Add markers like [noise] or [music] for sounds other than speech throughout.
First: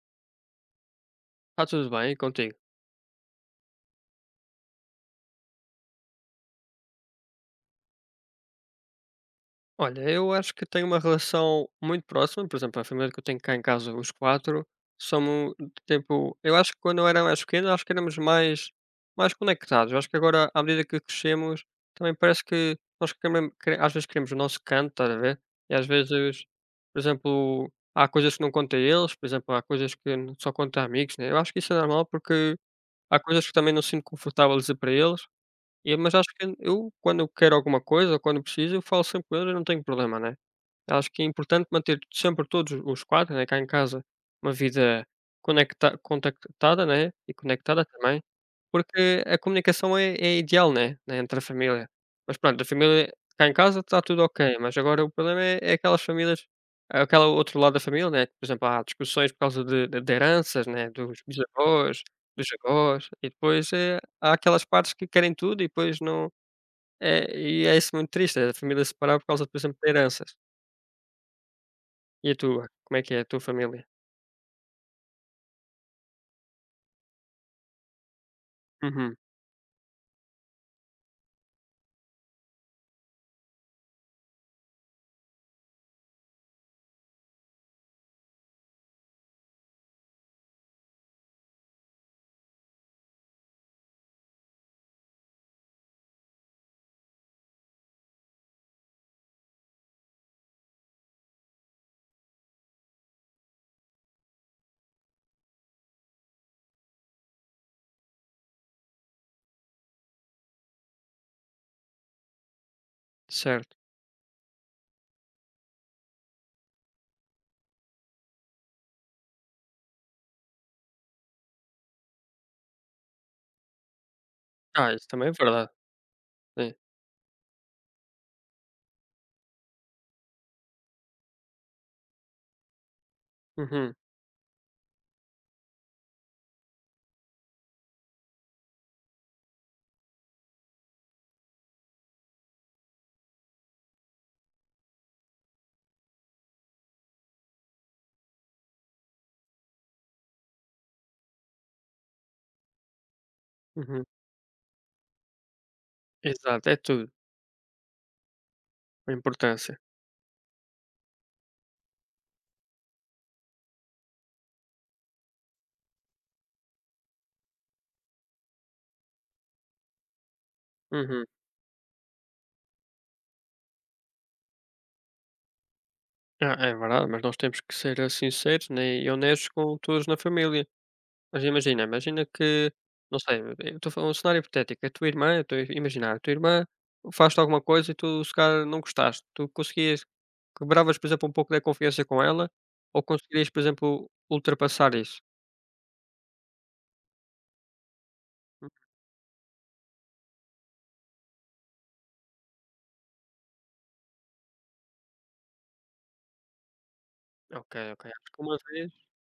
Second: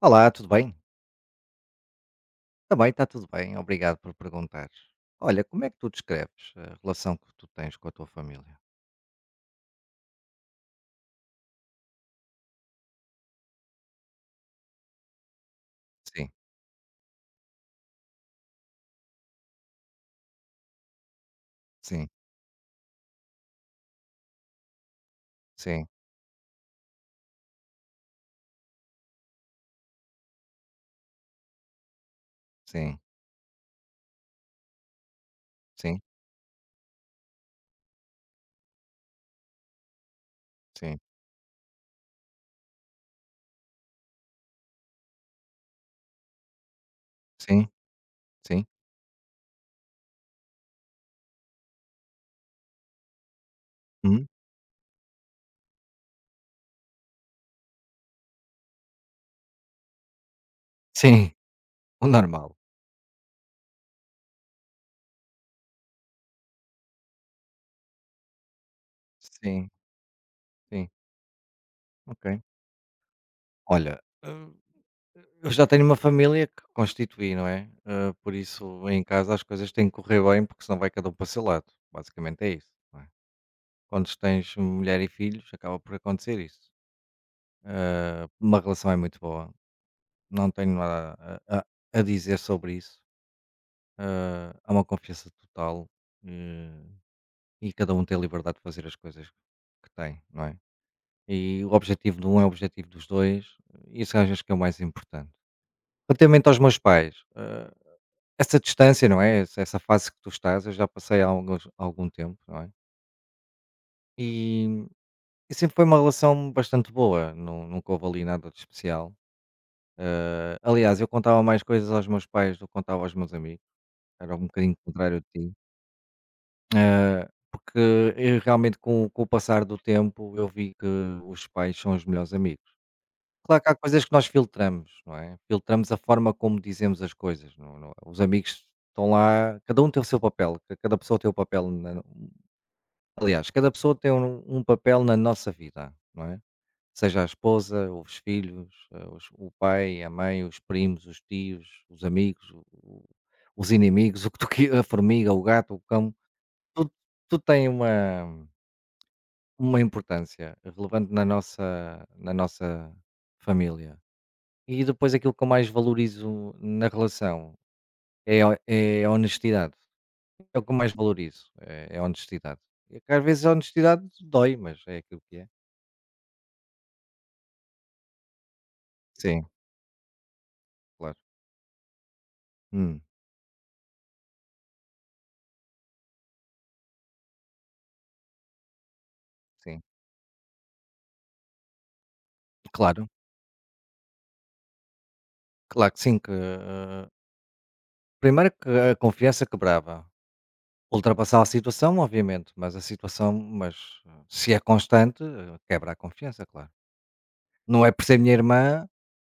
Olá, tudo bem? Está tudo bem e contigo? Também está tudo bem, obrigado por perguntar. Olha, como é que tu descreves a relação que tu tens com a tua família? Olha, eu acho que tenho uma relação muito próxima, por exemplo, a família que eu tenho cá em casa, os quatro, somos Sim, tipo, eu acho que quando eu era mais pequeno, acho que éramos mais conectados. Eu acho que agora, à medida que crescemos, sim, também parece que nós queremos, às vezes queremos o nosso canto, estás a ver? E sim, às vezes, por exemplo, há coisas que não conto a eles, por exemplo, há coisas que só conto a amigos, né? Eu acho que isso é normal porque sim, há coisas que também não sinto confortável a dizer para eles. E sim, mas acho que eu quando eu quero alguma coisa, ou quando preciso, eu falo sempre com ele e não tenho problema, né. sim, Acho que é importante manter sempre todos os quatro, né, cá em casa, uma vida conecta contactada, né, e sim, conectada também, sim, porque a comunicação é ideal, né, entre a família. Mas pronto, a família cá em casa está tudo hum, ok, mas agora o problema é aquelas famílias, aquela outro lado da família, né, que, por exemplo, há discussões por causa de heranças, né, dos sim, [laughs] bisavós, o dos normal. avós, e depois, há aquelas partes que querem tudo e depois não é, e é isso muito triste, é a família se separar por causa, por Sim, exemplo, de heranças. sim, E a ok. tua? Como é que é a tua família? Olha, eu já tenho uma família que constituí, não é? Por isso, em Uhum. casa as coisas têm que correr bem, porque senão vai cada um para o seu lado. Basicamente é isso. Não é? Quando tens mulher e filhos, acaba por acontecer isso. Uma relação é muito boa, não tenho nada a, a- a dizer sobre isso. Há uma confiança total, eh, e cada um tem a liberdade de fazer as coisas que tem, não é? E o objetivo de um é o objetivo dos dois, e isso acho que é o mais importante. Relativamente aos meus pais, essa distância, não é? Essa fase que tu estás, eu já passei há algum tempo, não é? Certo. E, e sempre foi uma relação bastante boa, nunca houve ali nada de especial. Aliás, eu contava mais coisas aos meus pais do que contava aos meus amigos. Era um bocadinho Ah, isso contrário também é de ti. verdade, sim. Ah, porque eu realmente com o passar do tempo eu vi que os pais são os melhores amigos. Claro que há Uhum, coisas que nós filtramos, não é? Filtramos a forma como dizemos as coisas, não é? Os amigos estão lá, cada um tem o seu papel, ca cada pessoa tem o papel na, aliás, cada pessoa tem um papel na nossa vida, não é? Seja a esposa, os filhos, ah, os o pai, a mãe, os primos, os tios, os amigos, o os uhum. inimigos, [laughs] o que tu que a formiga, o gato, o cão, Exato, é tudo, tudo, tudo tem uma, a importância. uma importância relevante na nossa família. E depois aquilo que eu mais valorizo na relação é, é a honestidade. É o que eu mais Uhum. valorizo, é a honestidade. E que às vezes a honestidade dói, mas é aquilo que é. Ah, é verdade, mas nós temos que ser, sinceros, né, e Sim, honestos com todos na família. claro. Mas imagina que, Hum, não sei, eu estou a falar um cenário hipotético, a tua irmã, eu estou a imaginar, a tua irmã faz-te alguma coisa e tu se calhar não gostaste, tu sim. conseguias quebravas, por exemplo, um pouco da confiança com ela, ou Claro, conseguirias, por exemplo, ultrapassar isso? claro que sim. Que, primeiro que a confiança quebrava. Ultrapassar a situação, obviamente, mas a situação, mas se é constante, quebra a confiança, claro. Ok, Não é por ok, ser minha acho que uma irmã vez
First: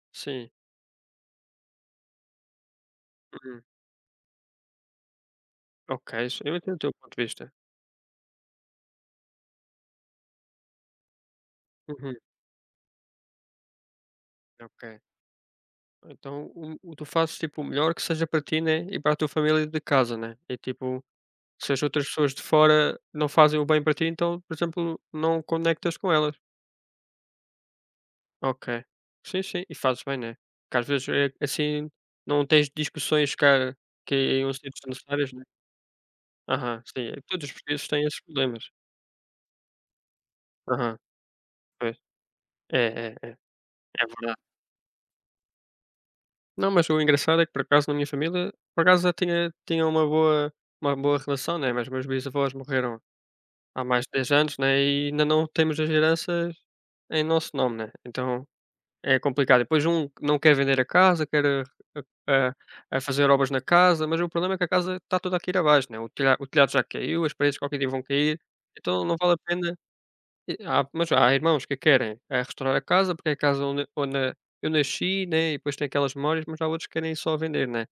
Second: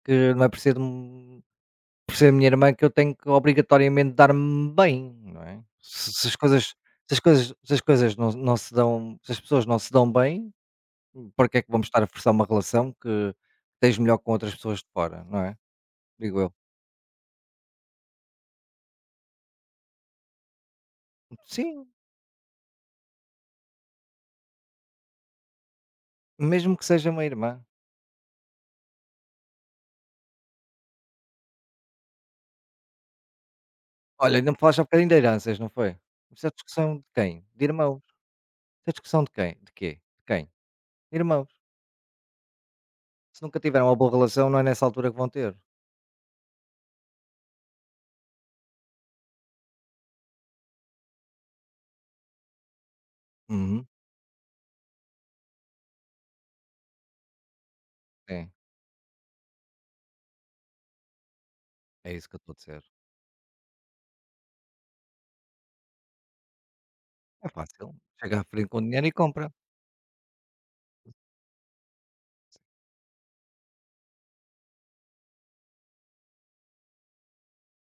que não é sim. Por ser minha irmã que eu tenho que Uhum. obrigatoriamente dar-me bem, não é? Se Ok, se as eu coisas entendo o teu se ponto as de vista. coisas se as coisas não se dão, se as pessoas não se dão bem, para que é que vamos estar a Uhum, forçar uma relação que tens melhor com outras pessoas ok. de fora, não é? Digo Então, eu. o tu fazes tipo o melhor que seja para ti, né? E para a tua família de casa, né? E tipo, se as Sim, outras pessoas de fora não fazem o bem para ti, então, por exemplo, não conectas com elas. mesmo que seja uma irmã. Ok. Sim, sim. E fazes bem, né? Porque às vezes é assim, não tens discussões cara, que Olha, não iam me ser falaste há bocadinho de desnecessárias, né? heranças, não foi? Isso é Aham, discussão de sim. Quem? Todos os De países irmãos. têm esses problemas. Isso é discussão de quem? De quê? De quem? Aham, Irmãos. pois. É, é, é. Se nunca tiveram uma É boa verdade. relação, não é nessa altura que vão ter. Não, mas o engraçado é que por acaso na minha família, por acaso eu tinha uma boa relação, né, mas meus bisavós morreram há Uhum. mais de 10 anos, né, e ainda não temos as heranças em nosso nome, né, então Sim. é complicado. Depois um não quer vender a casa, quer É isso que eu a estou a dizer. a a fazer obras na casa, mas o problema é que a casa está toda a cair abaixo, né, o telhado já caiu, as É paredes qualquer fácil, dia vão chega cair, à frente com então dinheiro não e vale a compra, pena e há mas há irmãos que querem, restaurar a casa, porque é a casa onde eu nasci, né, e depois tem aquelas memórias, mas há outros que querem só vender, né.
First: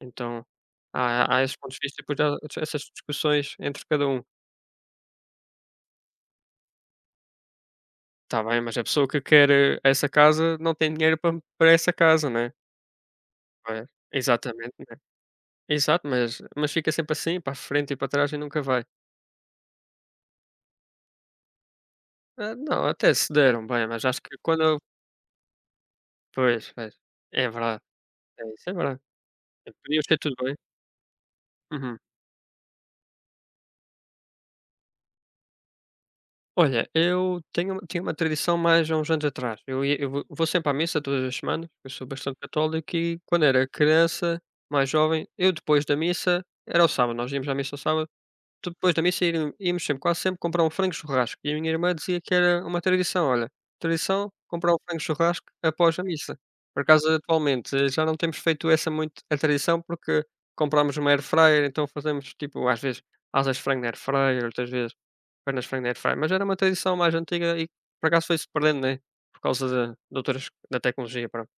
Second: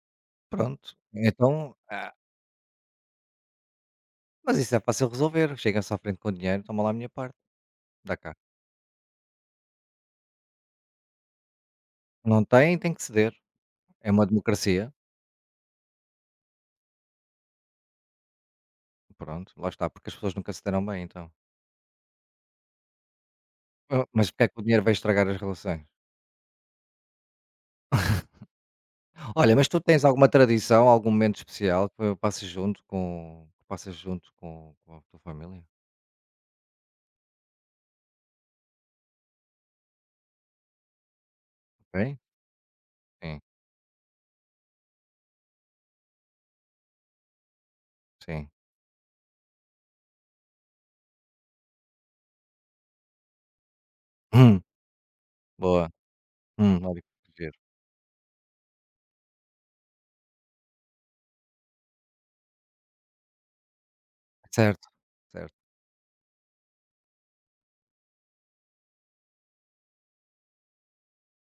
Então, pronto. há esses Então, pontos de vista e ah, depois há essas discussões entre cada um. mas isso é fácil resolver, chega-se à frente com dinheiro, toma lá a minha parte, dá cá. Está bem, mas a pessoa que quer, essa casa não tem dinheiro para essa casa, Não né. tem, tem que ceder, É, é uma exatamente, democracia, né. Exato, mas fica sempre assim, para a frente e para trás e nunca vai. pronto, lá está, porque as pessoas nunca se deram bem então. Ah, não, até se deram bem, Ah, mas acho mas que porque é que o quando dinheiro vai estragar as relações? pois, pois. É verdade, é isso é verdade. Olha, mas tu Podia tens ser alguma tudo bem. tradição, algum momento especial Uhum. que passas junto com que passas junto com a tua família? Olha, eu tenho tinha uma tradição mais há uns anos atrás. Eu vou sempre à missa todas as semanas, eu sou Ok? bastante católico e Sim, quando era criança, mais jovem, eu depois da missa era o sábado, nós íamos à missa ao sábado, sim. depois da missa íamos sempre, quase sempre comprar um frango churrasco e a minha irmã dizia que era uma tradição, olha, tradição Hum, comprar um frango churrasco boa. após a missa. Por Olha acaso que giro. atualmente, já não temos feito essa muito a tradição porque comprámos uma air fryer. Então fazemos tipo, às vezes, asas de frango na air fryer, outras Certo, vezes certo. pernas de frango na airfryer, mas era uma tradição mais antiga e por acaso foi-se perdendo, né, por causa da de outras da tecnologia, pronto.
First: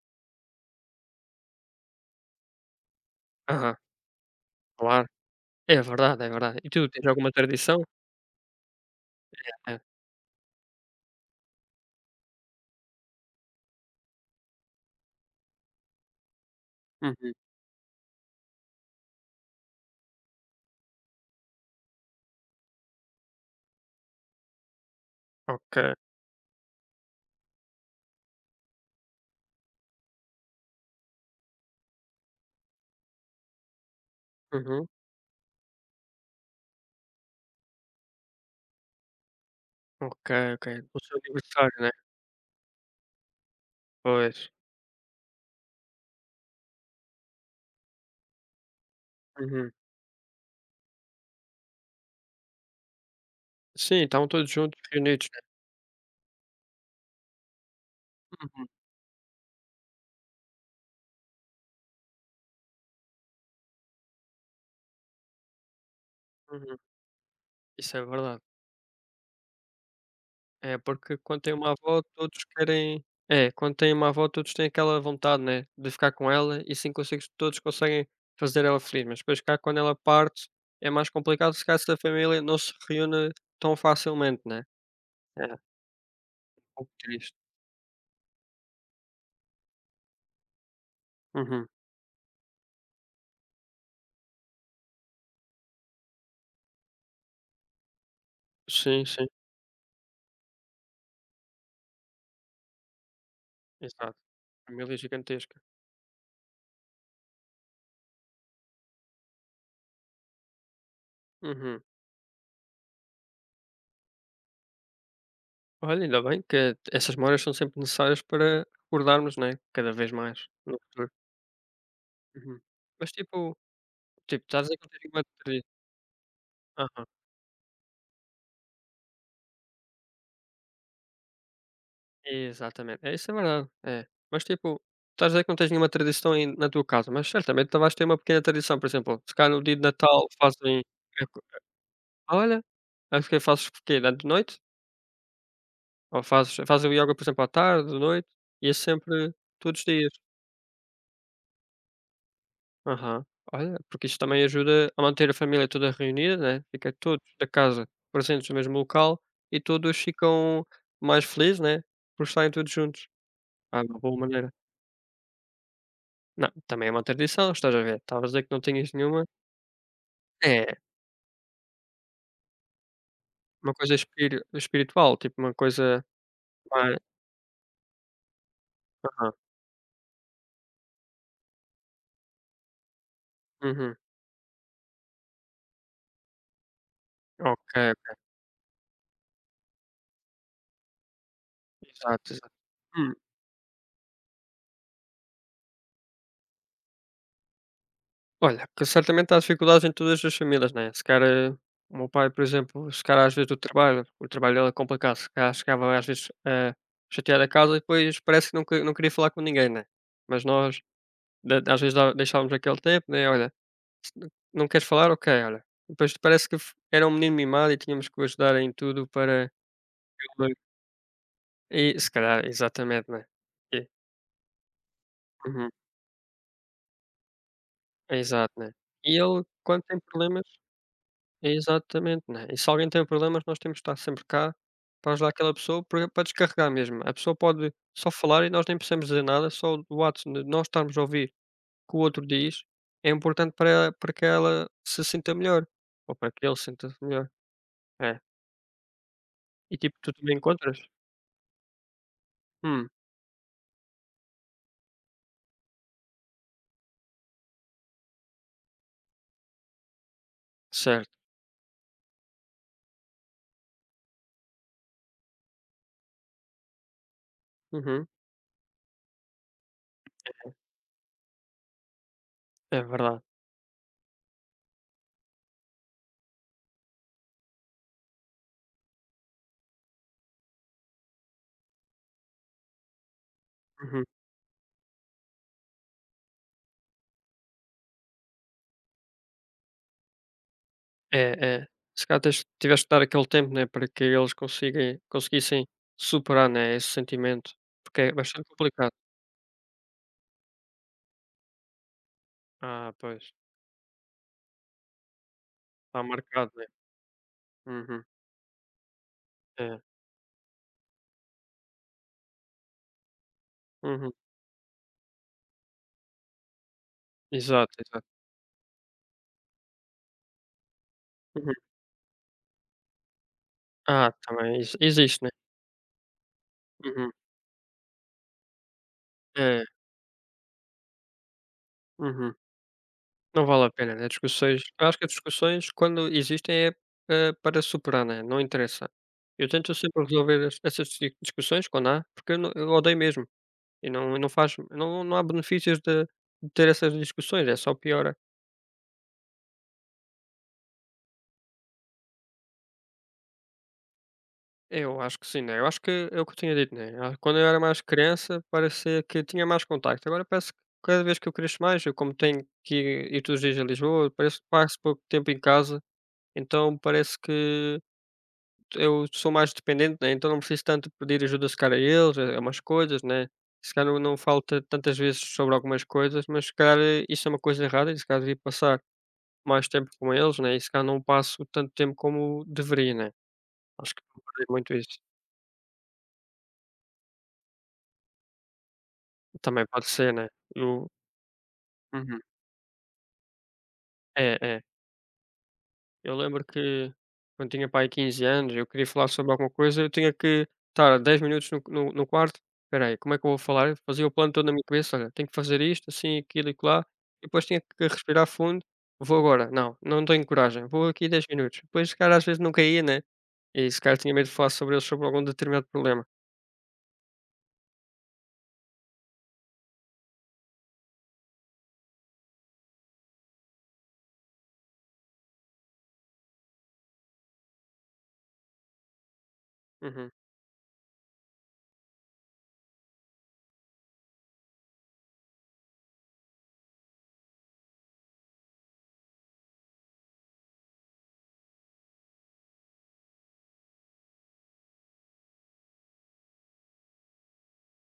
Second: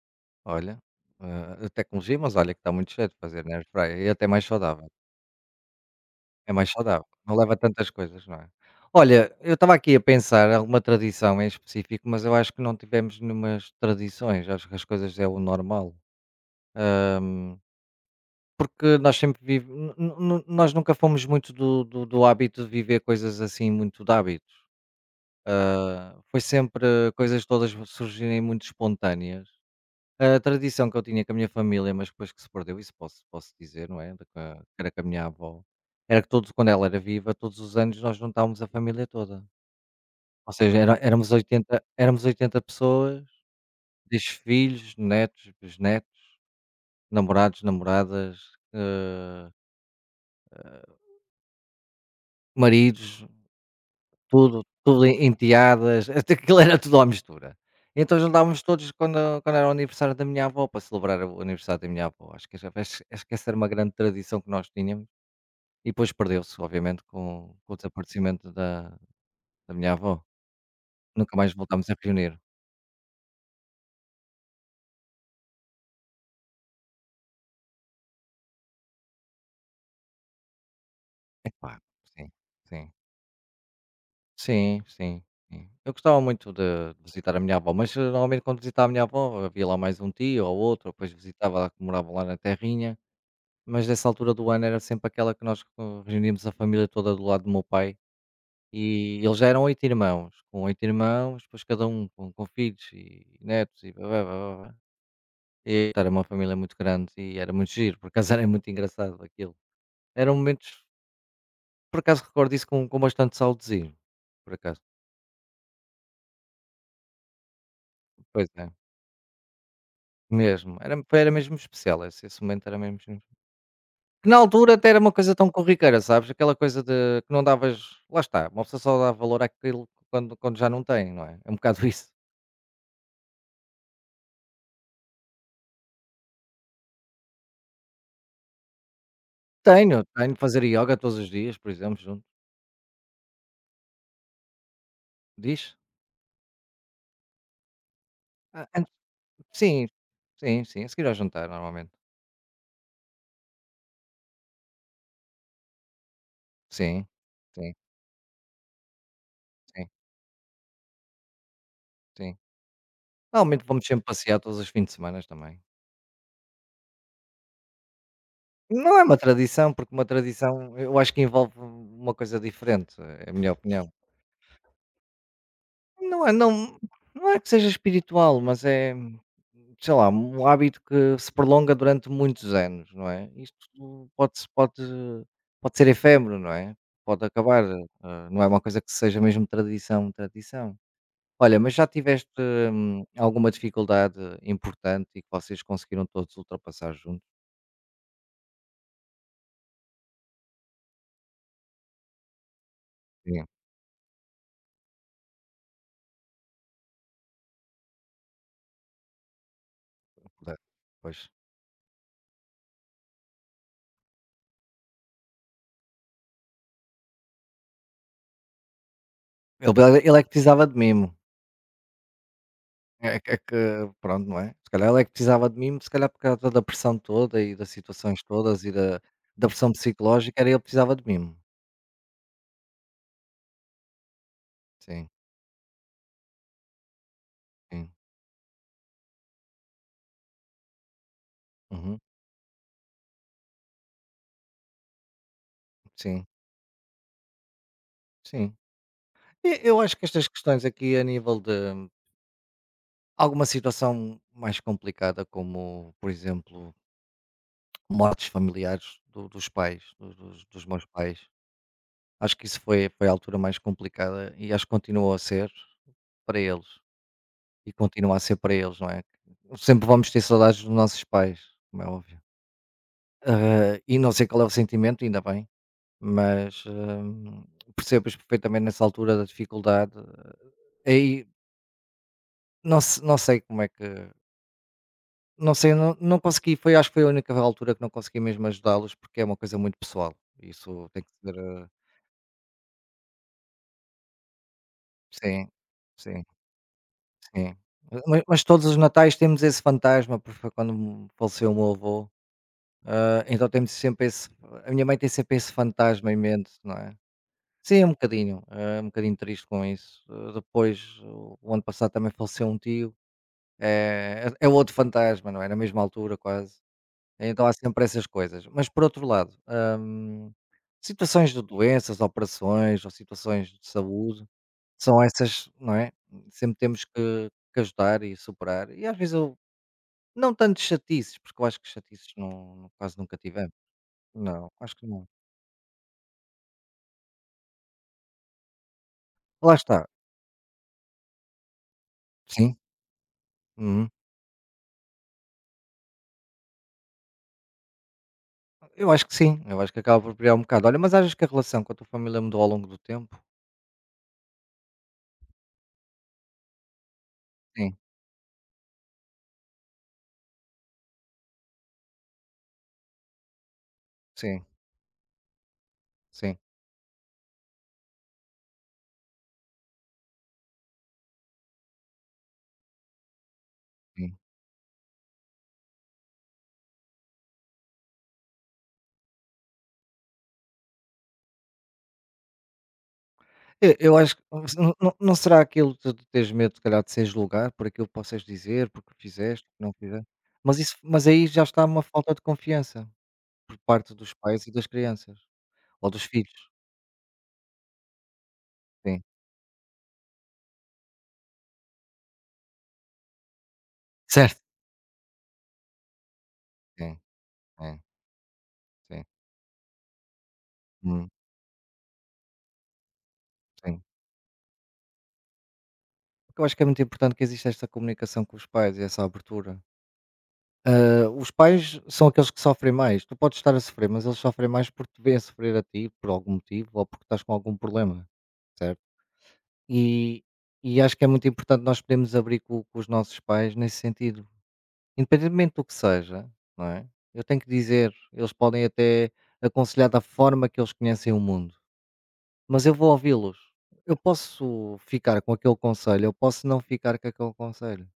Olha, a tecnologia, mas olha que está muito cheio de fazer na Aham, airfryer e é até mais saudável. claro. É verdade, é É verdade. E mais tu saudável, tens alguma não leva tradição? tantas coisas, não é? Olha, eu estava É. aqui a pensar em alguma tradição em específico, mas eu acho que não tivemos nenhumas tradições, acho que as coisas é o normal. Uhum. Hã, Porque nós sempre vive nós nunca fomos muito do hábito de viver coisas assim muito de hábitos. Ok. Foi sempre coisas todas surgirem muito espontâneas. A tradição que eu tinha com a minha família, mas depois que se perdeu, isso posso dizer, não é, da que a que Uhum. era com a minha avó, era que todos quando ela era viva, todos os anos nós juntávamos a família toda. Ok, Ou ok. seja, era O seu aniversário, né? éramos 80 pessoas, 10 Pois. filhos, netos, bisnetos, namorados, namoradas, eh, Uhum. maridos, Sim, estavam todos tudo, juntos, tudo reunidos, né? enteadas, [laughs] até aquilo era tudo à mistura. Então juntávamos Uhum, todos quando era o aniversário da minha avó, para celebrar o aniversário da minha avó. Acho que essa era uma grande tradição que nós tínhamos. E depois perdeu-se, uhum. obviamente, com o Isso é verdade. desaparecimento da minha avó. É, porque Nunca quando mais tem uma voltámos a avó reunir. todos querem é, quando tem uma avó todos têm aquela vontade, né, de ficar com ela e assim consegues todos conseguem fazer ela feliz, mas depois cá quando ela parte, é mais complicado, se Epá, calhar se a sim, família não se sim. reúne tão facilmente, né. Sim, sim, É, um sim. Eu gostava muito de pouco de triste. visitar a minha avó, mas, normalmente quando visitava a minha avó havia lá mais um tio ou outro, depois visitava Uhum. lá que morava lá na terrinha, mas nessa altura do ano era sempre aquela que nós co reuníamos a família toda do lado do meu pai, Sim, e sim, eles já eram 8 irmãos, com 8 irmãos, depois cada um com filhos e netos e blá, exato. blá, blá, blá. Família gigantesca. E era uma família muito grande e era muito giro, por acaso [laughs] era muito engraçado aquilo. Eram momentos, Uhum. por acaso recordo isso com bastante saudosismo, por acaso. Olha, ainda bem que essas memórias são sempre necessárias Pois é, para recordarmos, né, cada vez mais mesmo, no era, futuro. era mesmo especial, esse Uhum. momento era mesmo. Mas tipo Que na tipo, estás altura a dizer que até não era tens uma coisa tão nenhuma. corriqueira, sabes? Aquela coisa de que não davas, lá está, uma pessoa só dá valor àquilo quando já não tem, não é? É um bocado [laughs] isso. Exatamente. É, isso é verdade. É. Mas, tipo, estás a dizer que não tens nenhuma tradição na tua casa, mas certamente tu vais ter uma pequena tradição, por exemplo, se calhar no dia de Tenho, Natal tenho de fazer fazem yoga todos é os co dias, por exemplo, junto. olha, acho que fazes o quê? De noite? Diz? Ou fazes o ioga, por exemplo, à tarde, de noite? Ah, E é antes- sempre todos os sim, dias. sim, sim, a seguir ao jantar, normalmente. Aham. Olha, porque isso também ajuda a manter a família toda reunida, né, fica Sim, todos da sim, casa presentes no mesmo local e sim, todos ficam mais felizes, né, por sim. estarem todos juntos. Normalmente Ah, vamos uma sempre boa passear maneira. todos os fins de semana também. Não, também é uma tradição, estás a ver? Estavas a dizer que não tinhas Não é uma nenhuma. tradição, porque uma tradição É, eu acho que envolve uma coisa diferente, é a minha uma opinião. coisa espiritual, tipo uma coisa Não é, não, mais não é que seja espiritual, mas é, aham, sei lá, um hábito que se prolonga durante muitos anos, não é? uhum, Isto pode, pode, pode ser efêmero, não é? Pode acabar, ok, não é uma coisa que seja mesmo tradição, tradição. Olha, mas já exato, tiveste exato. Hum, alguma dificuldade importante e que vocês conseguiram todos ultrapassar juntos? olha, que certamente há dificuldades em todas as famílias, né? Se calhar, o meu pai, por exemplo, se calhar às vezes do trabalho, o trabalho dele é complicado, se calhar chegava às vezes a chatear a casa e depois parece que que não queria falar com ninguém, né? Mas Exato, nós, pois. da às vezes dá deixávamos aquele tempo, né? Olha, não queres falar? Ok, olha. Depois parece que f era um menino mimado e tínhamos que o ajudar em tudo para Ele ele é que precisava de mimo. e se calhar, exatamente, né. É E que Pronto, não é? Se calhar ele é que precisava de uhum, mimo, se calhar por causa da pressão toda e das situações exato, todas né. e da E ele da pressão quando tem psicológica, problemas era ele que precisava de mimo. é exatamente, né. E se alguém tem problemas nós temos de estar sempre cá Sim, para ajudar aquela pessoa para descarregar mesmo. A pessoa pode sim. só falar e nós nem precisamos dizer nada, só o ato de nós estarmos a ouvir o que o Uhum. outro diz é importante para que ela se sinta melhor, ou Sim, para que ele se sinta melhor. É. sim. E E eu acho tipo, que tu estas também questões encontras? aqui a nível de Hum. alguma situação mais complicada, como, por exemplo, mortes familiares do dos pais, do dos dos meus Certo. pais, acho que isso foi a altura mais complicada e acho que continua a ser para eles. E Uhum. continua a ser para eles, não é? Sempre vamos ter saudades dos nossos pais, como é óbvio. É verdade. Ah, e não sei qual é o sentimento, ainda bem, mas percebo perfeitamente nessa altura da dificuldade. Aí não, não sei como é que. Uhum. Não sei, não consegui. Foi, acho que foi a única altura que não consegui mesmo ajudá-los, porque é uma coisa muito pessoal. Isso tem que ser. É, é. Se calhar tens tiveste de dar aquele tempo, né, para que eles consigam Sim, conseguissem sim, superar, né, esse sentimento, sim. porque é Mas bastante todos os complicado. natais temos esse fantasma, porque foi quando faleceu o meu avô. Ah, Ah, pois. então temos sempre esse, a minha mãe tem sempre esse Está fantasma em marcado, mente, né. não é? Sim, Uhum. É um bocadinho triste com É. isso. Depois, o ano passado também faleceu um tio, Uhum. é outro fantasma, não é? Na mesma altura quase. Então há Exato, sempre essas exato. coisas. Mas por outro lado, hum, situações de Uhum. doenças, operações ou situações de Ah, saúde, também exi são existe, né. essas, não é? Sempre temos Uhum. que ajudar e superar. E às vezes eu É. não tanto chatices, porque eu acho que chatices Uhum. não quase nunca Não tivemos. vale a pena, né, Não, discussões acho eu que acho que não. as discussões quando existem é, para superar, né, não interessa. Eu Lá tento está. sempre resolver es essas di discussões quando há, porque eu não Sim. eu odeio mesmo. E Uhum. não não faz não há benefícios de ter essas discussões, é só piora. Eu acho que sim, eu acho que acaba por criar um bocado. Olha, mas achas que a relação com a tua família mudou ao longo do tempo? Eu acho que sim, né, eu acho que é o que eu tinha dito, né, quando eu era Sim, mais criança parecia que tinha mais contacto, agora parece que cada vez que eu cresço mais, eu como tenho que ir todos os dias a Lisboa, parece sim, que passo pouco tempo em casa, sim, então parece que eu sou mais dependente, né, então não preciso tanto pedir ajuda se calhar a eles, a umas coisas, né, se calhar não sim. não falta tantas vezes sobre algumas coisas, mas se calhar isso é uma coisa errada e se calhar devia passar mais tempo com eles, né, e se calhar não passo tanto tempo como deveria, né. E Acho eu que acho que estou a não perder muito não isso. não será aquilo de tu teres medo, se calhar, de seres julgado por aquilo que possas dizer, porque fizeste, porque Também não pode fizeste, ser, né. mas isso Eu mas aí já está uma falta de Uhum. confiança por parte dos É, pais e é. das crianças, ou dos Eu lembro filhos. que quando tinha pai aí 15 anos, eu queria Sim. falar sobre alguma coisa, eu tinha que estar 10 minutos no quarto. "Peraí, como é que eu vou falar?" Fazia o plano Certo. todo na minha cabeça: "Olha, tenho que fazer isto, assim, aquilo e acolá", Sim, e depois tinha sim, que respirar fundo. sim. "Vou agora. Não, não tenho coragem. Vou Hum, aqui 10 minutos." Depois, se calhar, às vezes não caía, né, e se sim. calhar tinha medo de falar sobre algum determinado problema. Porque eu acho que é muito importante que exista esta comunicação com os pais e essa abertura. Ah, os pais são aqueles que sofrem mais. Tu podes estar a sofrer, mas eles sofrem mais porque te vêm a sofrer a ti, por algum motivo, ou porque estás com algum problema, certo? Uhum, E, e acho que é muito importante nós podermos abrir com os nossos pais nesse sentido. Independentemente do que seja, não é? Eu tenho que dizer, eles podem até aconselhar da forma que eles conhecem o mundo, mas eu vou ouvi-los. Eu posso ficar com aquele conselho, eu posso não ficar com aquele conselho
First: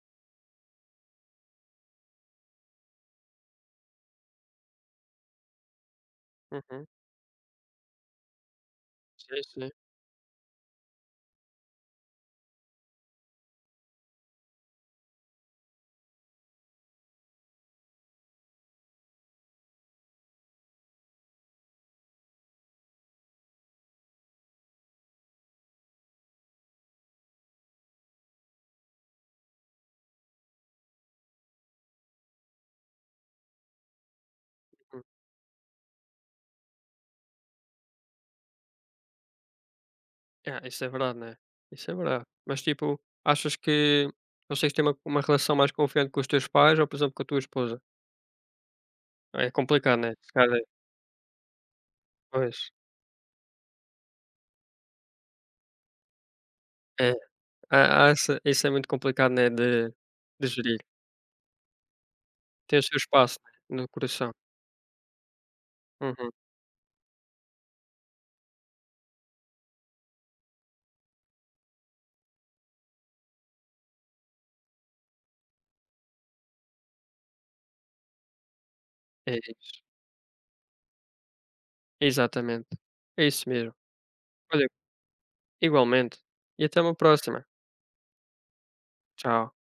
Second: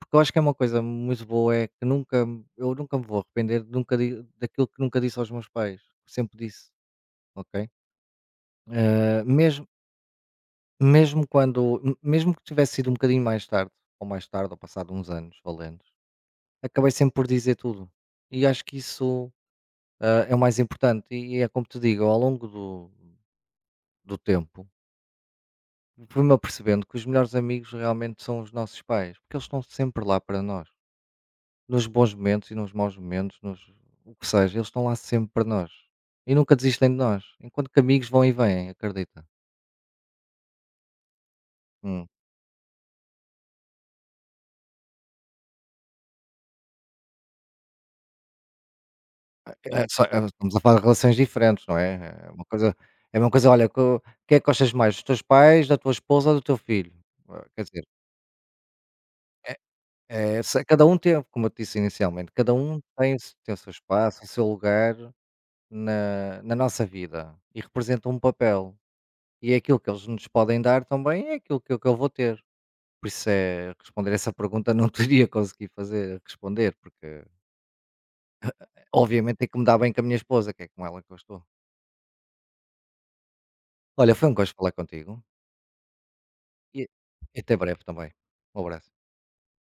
porque eu acho que é uma coisa muito boa, é que nunca me eu nunca me vou arrepender, nunca di daquilo que nunca disse aos meus pais, sempre disse, uhum. ok? Eh, Sim, mesmo sim. mesmo quando m mesmo que tivesse sido um bocadinho mais tarde, ou passado uns anos valentes, acabei sempre por dizer tudo. E acho que isso, ah, é o mais importante e é como te digo, ao longo do tempo, fui-me apercebendo que os melhores amigos realmente são os nossos pais, porque eles estão sempre lá para nós. Nos bons momentos e nos maus momentos, nos, o que seja, eles estão lá Hum. sempre para nós. E nunca desistem de nós, enquanto que amigos vão e vêm, acredita. É, isso é verdade, né? Isso é Hum, verdade. Mas, tipo, achas que vocês têm uma relação mais confiante com os teus pais ou, por exemplo, com a tua esposa? É É. complicado, Só né? Se estamos calhar a falar é. de relações diferentes, não é? É uma Pois. coisa, é uma coisa, olha, o que é que gostas mais, dos teus pais, da tua esposa ou do teu filho? É. Ah, quer dizer, Há essa isso é muito complicado, né, É de é de se gerir. cada um tem, como eu te disse inicialmente, cada Tem um o seu tem o se espaço, tem o seu né, no espaço, o coração. seu lugar Uhum. na nossa vida e representa um papel. E é aquilo que eles nos podem dar também é aquilo que eu vou ter. Por isso é responder essa pergunta não [laughs] teria conseguido fazer responder, porque É obviamente tem que me isso. dar bem com a minha esposa, que é com ela que eu estou. Exatamente. É isso mesmo. Olha, foi um gosto Olha, falar contigo igualmente. E até e uma e próxima. até breve também. Um abraço. Tchau.